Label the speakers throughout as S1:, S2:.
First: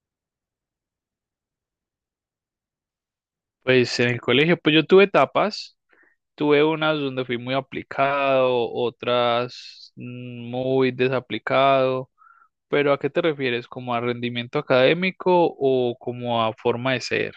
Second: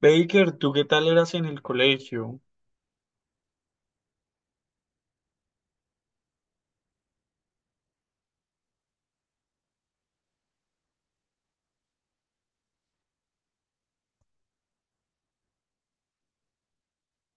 S1: Baker, ¿tú qué tal eras en el colegio?
S2: Pues en el colegio, pues yo tuve etapas, tuve unas donde fui muy aplicado, otras muy desaplicado, pero ¿a qué te refieres? ¿Como a rendimiento académico o como a forma de ser?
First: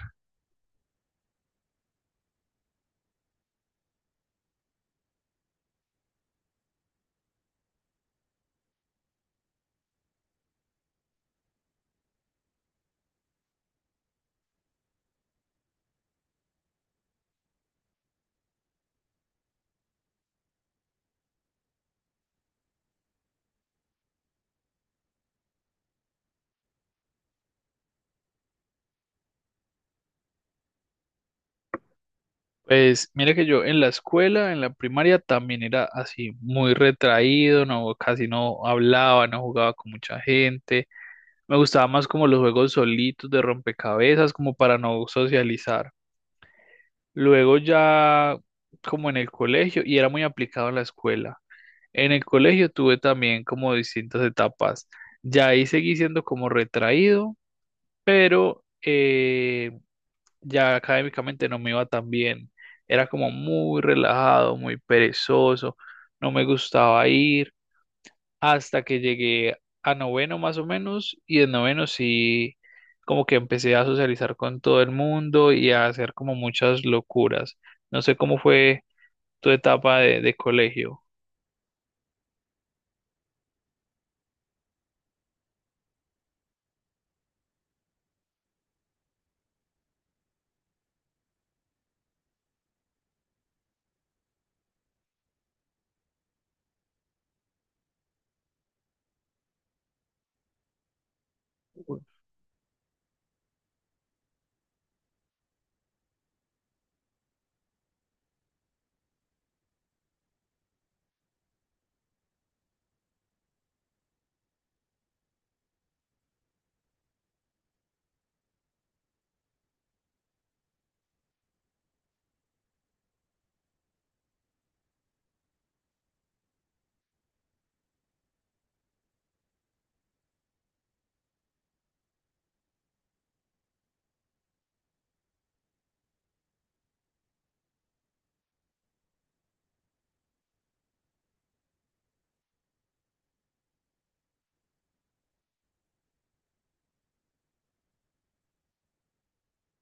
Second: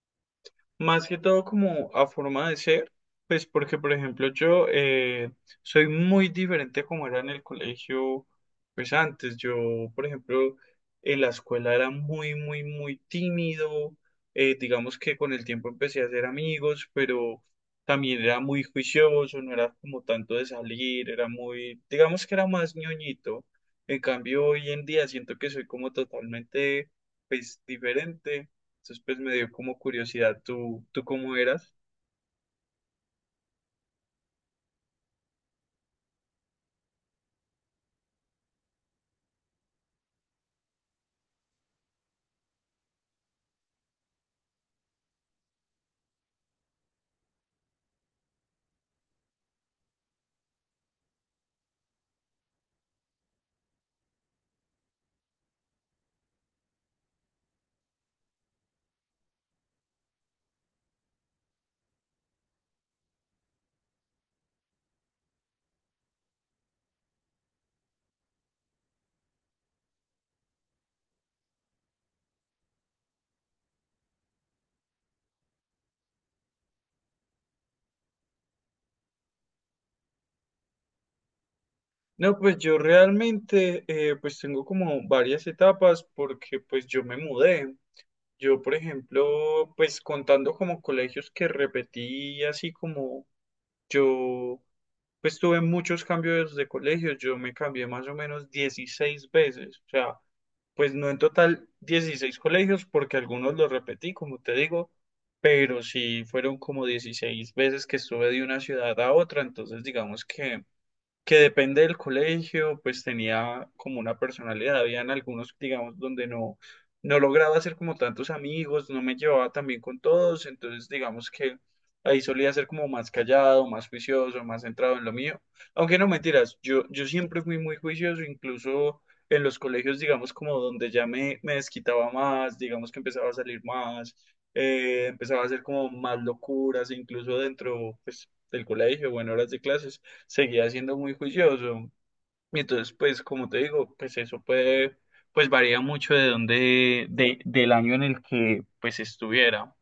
S1: Más que todo como a forma de ser, pues porque por ejemplo yo soy muy diferente a como era en el colegio. Pues antes yo, por ejemplo, en la escuela era muy muy muy tímido. Digamos que con el tiempo empecé a hacer amigos, pero también era muy juicioso, no era como tanto de salir, era muy, digamos que era más ñoñito. En cambio, hoy en día siento que soy como totalmente, pues, diferente. Entonces, pues me dio como curiosidad tú cómo eras.
S2: Pues mira que yo en la escuela, en la primaria también era así, muy retraído, no, casi no hablaba, no jugaba con mucha gente, me gustaba más como los juegos solitos de rompecabezas, como para no socializar. Luego ya como en el colegio, y era muy aplicado en la escuela. En el colegio tuve también como distintas etapas. Ya ahí seguí siendo como retraído, pero ya académicamente no me iba tan bien. Era como muy relajado, muy perezoso, no me gustaba ir hasta que llegué a noveno más o menos y en noveno sí como que empecé a socializar con todo el mundo y a hacer como muchas locuras. No sé cómo fue tu etapa de colegio.
S1: No, pues yo realmente, pues tengo como varias etapas, porque pues yo me mudé. Yo, por ejemplo, pues contando como colegios que repetí, así como yo, pues tuve muchos cambios de colegios. Yo me cambié más o menos 16 veces. O sea, pues no en total 16 colegios, porque algunos los repetí, como te digo, pero sí fueron como 16 veces que estuve de una ciudad a otra. Entonces digamos que depende del colegio, pues tenía como una personalidad. Habían algunos, digamos, donde no, no lograba hacer como tantos amigos, no me llevaba tan bien con todos. Entonces digamos que ahí solía ser como más callado, más juicioso, más centrado en lo mío. Aunque no mentiras, yo siempre fui muy juicioso. Incluso en los colegios, digamos, como donde ya me desquitaba más, digamos que empezaba a salir más. Empezaba a hacer como más locuras. Incluso dentro, pues, del colegio o en horas de clases seguía siendo muy juicioso. Y entonces, pues, como te digo, pues varía mucho de dónde, del año en el que pues estuviera.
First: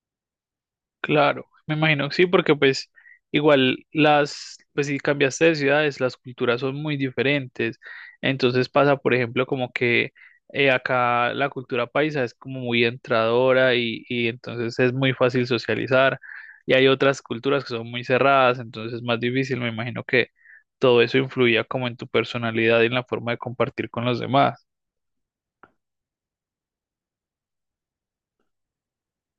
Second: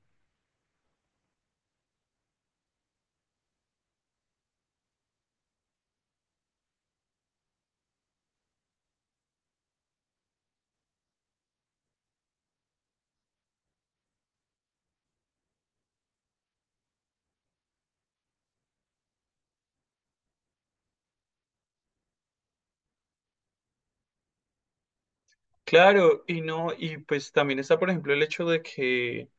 S2: Claro, me imagino que sí, porque pues igual las, pues si cambiaste de ciudades, las culturas son muy diferentes. Entonces pasa, por ejemplo, como que acá la cultura paisa es como muy entradora y entonces es muy fácil socializar. Y hay otras culturas que son muy cerradas, entonces es más difícil. Me imagino que todo eso influía como en tu personalidad y en la forma de compartir con los demás.
S1: Claro, y no, y pues también está, por ejemplo, el hecho de que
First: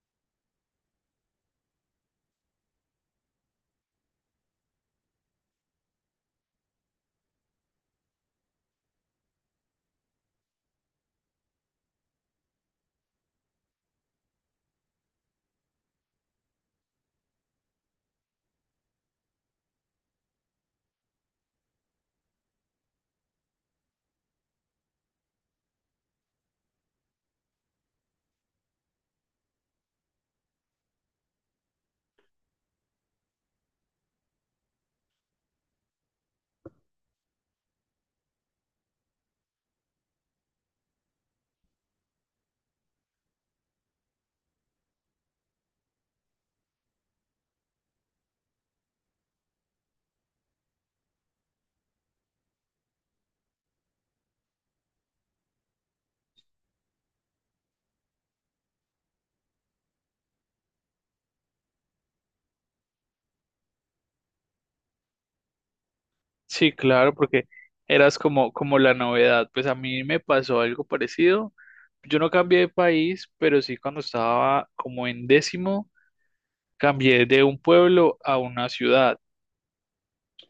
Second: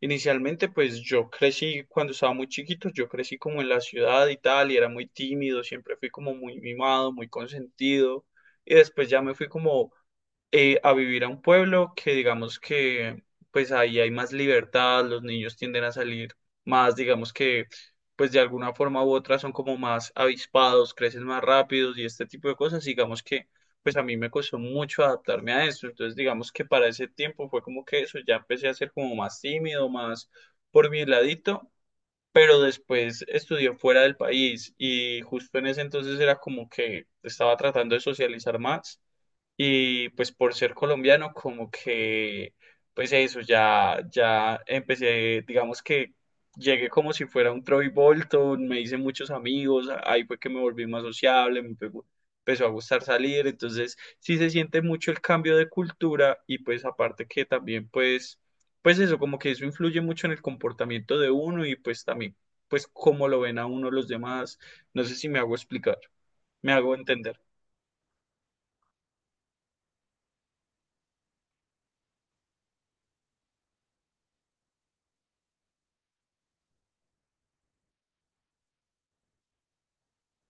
S1: inicialmente, pues yo crecí cuando estaba muy chiquito, yo crecí como en la ciudad y tal, y era muy tímido, siempre fui como muy mimado, muy consentido, y después ya me fui como, a vivir a un pueblo, que digamos que pues ahí hay más libertad, los niños tienden a salir más, digamos que pues de alguna forma u otra son como más avispados, crecen más rápidos y este tipo de cosas. Digamos que pues a mí me costó mucho adaptarme a eso. Entonces, digamos que para ese tiempo fue como que eso, ya empecé a ser como más tímido, más por mi ladito. Pero después estudié fuera del país y justo en ese entonces era como que estaba tratando de socializar más, y pues por ser colombiano, como que, pues eso, ya, ya empecé, digamos que llegué como si fuera un Troy Bolton, me hice muchos amigos, ahí fue que me volví más sociable, empezó a gustar salir. Entonces sí se siente mucho el cambio de cultura, y pues aparte que también pues, pues eso, como que eso influye mucho en el comportamiento de uno, y pues también, pues cómo lo ven a uno los demás, no sé si me hago explicar, me
S2: Sí,
S1: hago
S2: claro,
S1: entender.
S2: porque eras como, como la novedad. Pues a mí me pasó algo parecido. Yo no cambié de país, pero sí cuando estaba como en décimo, cambié de un pueblo a una ciudad.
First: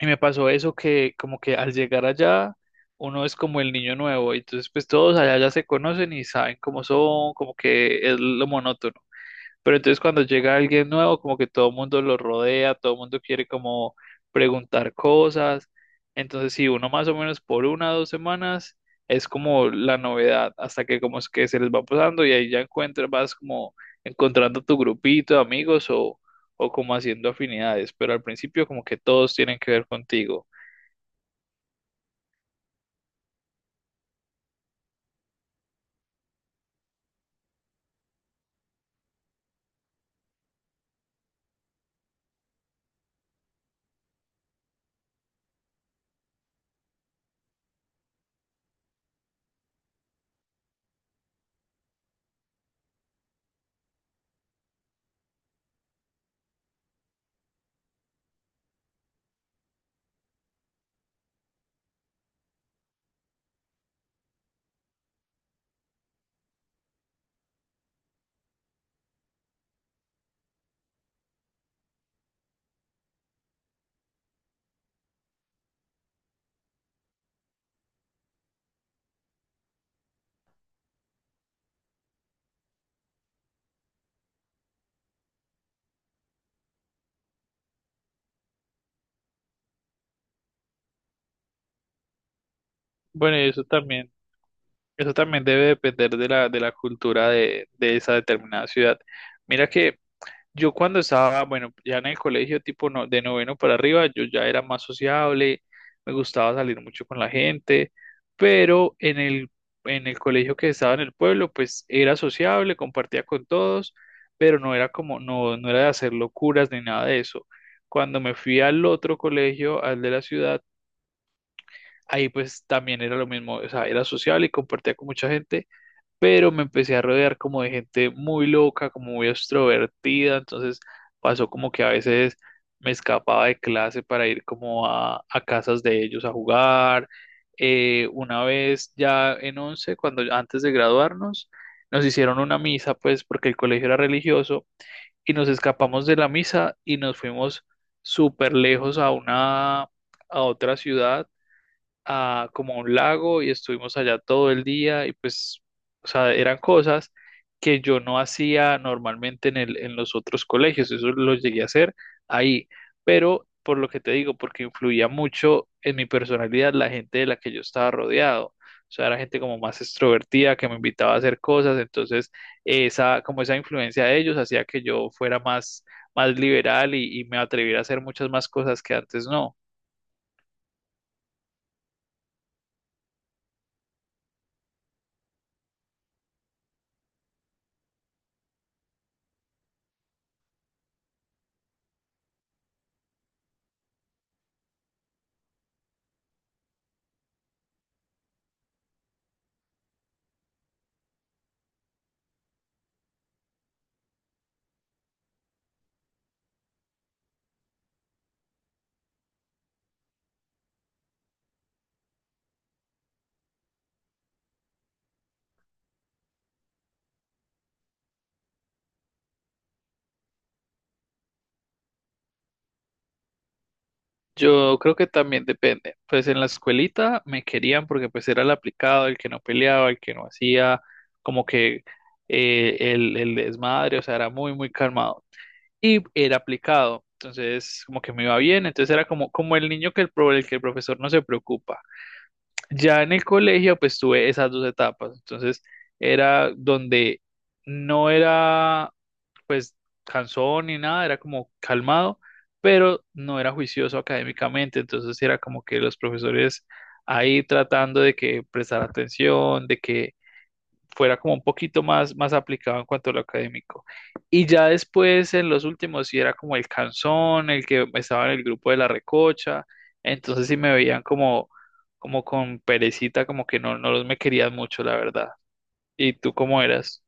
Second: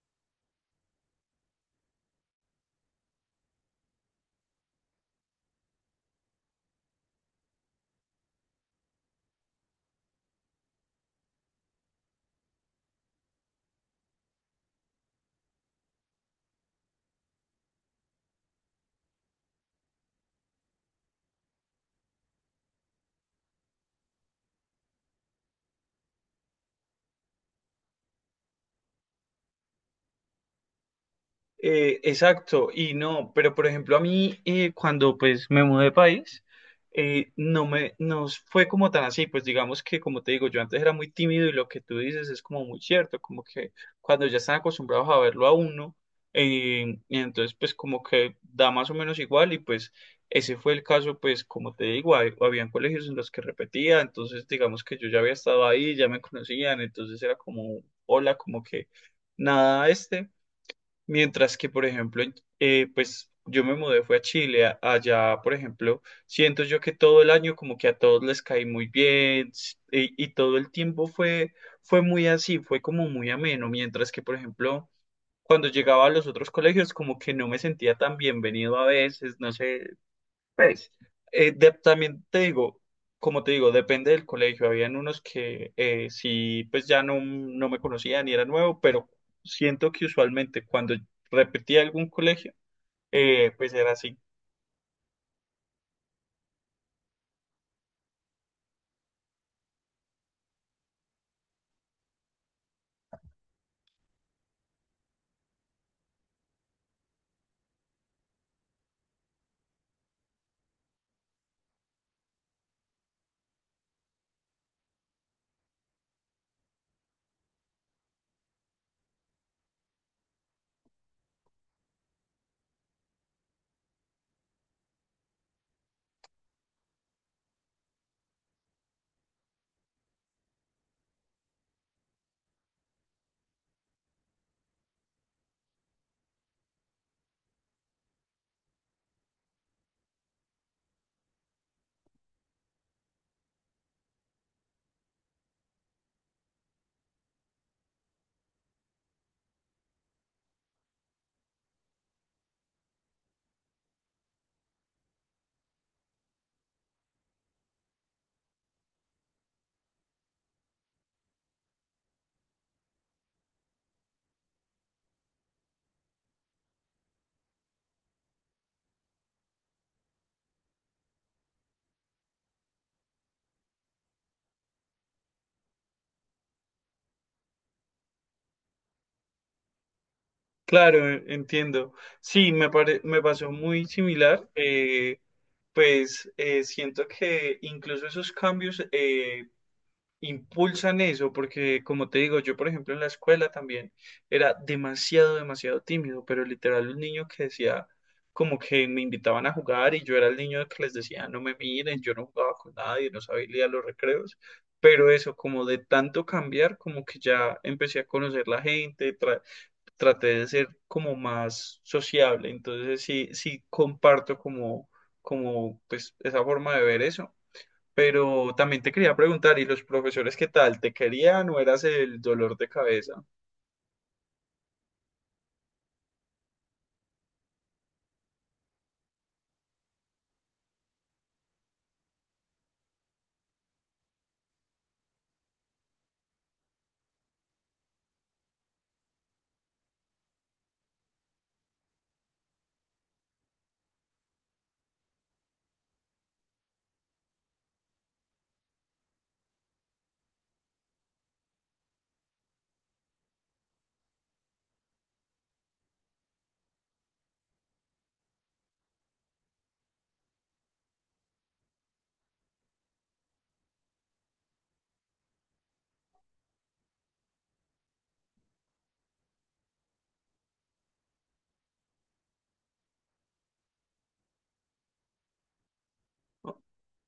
S2: Y me pasó eso que como que al llegar allá, uno es como el niño nuevo. Y entonces pues todos allá ya se conocen y saben cómo son, como que es lo monótono. Pero entonces cuando llega alguien nuevo, como que todo el mundo lo rodea, todo el mundo quiere como preguntar cosas. Entonces, si uno más o menos por una o dos semanas es como la novedad, hasta que como es que se les va pasando y ahí ya encuentras, vas como encontrando tu grupito de amigos o como haciendo afinidades. Pero al principio como que todos tienen que ver contigo.
S1: Exacto, y no, pero por ejemplo a mí, cuando pues me mudé de país, no me, nos fue como tan así. Pues digamos que, como te digo, yo antes era muy tímido y lo que tú dices es como muy cierto, como que cuando ya están acostumbrados a verlo a uno, y entonces pues como que da más o menos igual. Y pues ese fue el caso. Pues como te digo, habían colegios en los que repetía, entonces digamos que yo ya había estado ahí, ya me conocían, entonces era como, hola, como que nada, este. Mientras que, por ejemplo, pues yo me mudé, fue a Chile, allá, por ejemplo, siento yo que todo el año como que a todos les caí muy bien, y todo el tiempo fue muy así, fue como muy ameno. Mientras que, por ejemplo, cuando llegaba a los otros colegios como que no me sentía tan bienvenido a veces, no sé, pues, también te digo, como te digo, depende del colegio. Habían unos que, sí, pues ya no, no me conocían y era nuevo, pero siento que usualmente cuando repetía algún colegio,
S2: Bueno, y
S1: pues era así.
S2: eso también debe depender de la cultura de esa determinada ciudad. Mira que yo cuando estaba, bueno, ya en el colegio tipo no- de noveno para arriba, yo ya era más sociable, me gustaba salir mucho con la gente, pero en en el colegio que estaba en el pueblo, pues era sociable, compartía con todos, pero no era como, no, no era de hacer locuras ni nada de eso. Cuando me fui al otro colegio, al de la ciudad, ahí pues también era lo mismo, o sea, era sociable y compartía con mucha gente, pero me empecé a rodear como de gente muy loca, como muy extrovertida, entonces pasó como que a veces me escapaba de clase para ir como a casas de ellos a jugar. Una vez ya en once, cuando antes de graduarnos, nos hicieron una misa, pues porque el colegio era religioso, y nos escapamos de la misa y nos fuimos súper lejos a una, a otra ciudad a como a un lago y estuvimos allá todo el día y pues, o sea, eran cosas que yo no hacía normalmente en en los otros colegios, eso lo llegué a hacer ahí, pero por lo que te digo, porque influía mucho en mi personalidad la gente de la que yo estaba rodeado. O sea, era gente como más extrovertida que me invitaba a hacer cosas, entonces esa, como esa influencia de ellos hacía que yo fuera más liberal y me atreviera a hacer muchas más cosas que antes no.
S1: Claro, entiendo. Sí, me pasó muy similar. Pues siento que incluso esos cambios, impulsan eso, porque como te digo, yo por ejemplo en la escuela también era demasiado, demasiado tímido, pero literal un niño que decía, como que me invitaban a jugar y yo era el niño que les decía no me miren, yo no jugaba con nadie, no sabía ir a los recreos. Pero eso, como de tanto cambiar, como que ya empecé a conocer la gente, traté de ser como más sociable. Entonces sí, sí comparto como, pues esa forma de ver eso. Pero también te quería preguntar, ¿y los profesores qué tal? ¿Te querían o eras el dolor de cabeza?
S2: Yo creo que también depende. Pues en la escuelita me querían porque pues era el aplicado, el que no peleaba, el que no hacía como que el desmadre, o sea, era muy, muy calmado. Y era aplicado, entonces como que me iba bien, entonces era como, como el niño que el, pro- el que el profesor no se preocupa. Ya en el colegio pues tuve esas dos etapas, entonces era donde no era pues cansón ni nada, era como calmado, pero no era juicioso académicamente, entonces era como que los profesores ahí tratando de que prestara atención, de que fuera como un poquito más aplicado en cuanto a lo académico. Y ya después, en los últimos, sí era como el canzón, el que estaba en el grupo de la recocha, entonces sí me veían como, como con perecita, como que no, no los me querían mucho, la verdad. ¿Y tú cómo eras?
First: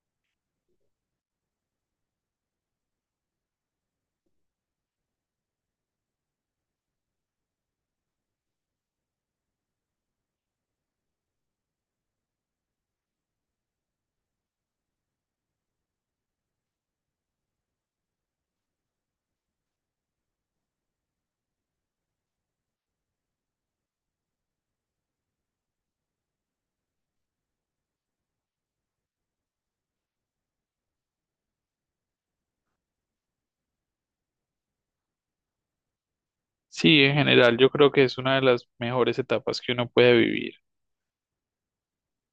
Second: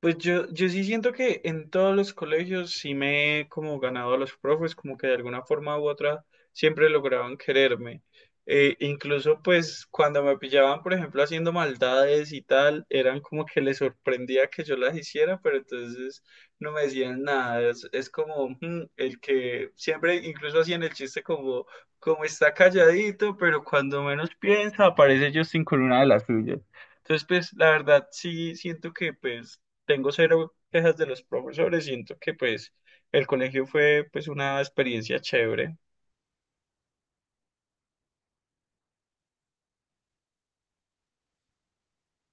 S1: Pues yo sí siento que en todos los colegios sí me he como ganado a los profes, como que de alguna forma u otra siempre lograban quererme. Incluso pues cuando me pillaban, por ejemplo, haciendo maldades y tal, eran como que les sorprendía que yo las hiciera, pero entonces no me decían nada. Es como, el que siempre incluso hacían el chiste como, está calladito, pero cuando menos piensa aparece Justin con una de las suyas. Entonces, pues, la verdad, sí siento que, pues, tengo cero quejas de los profesores, siento que pues el colegio fue, pues, una experiencia chévere.
S2: Sí, en general, yo creo que es una de las mejores etapas que uno puede vivir.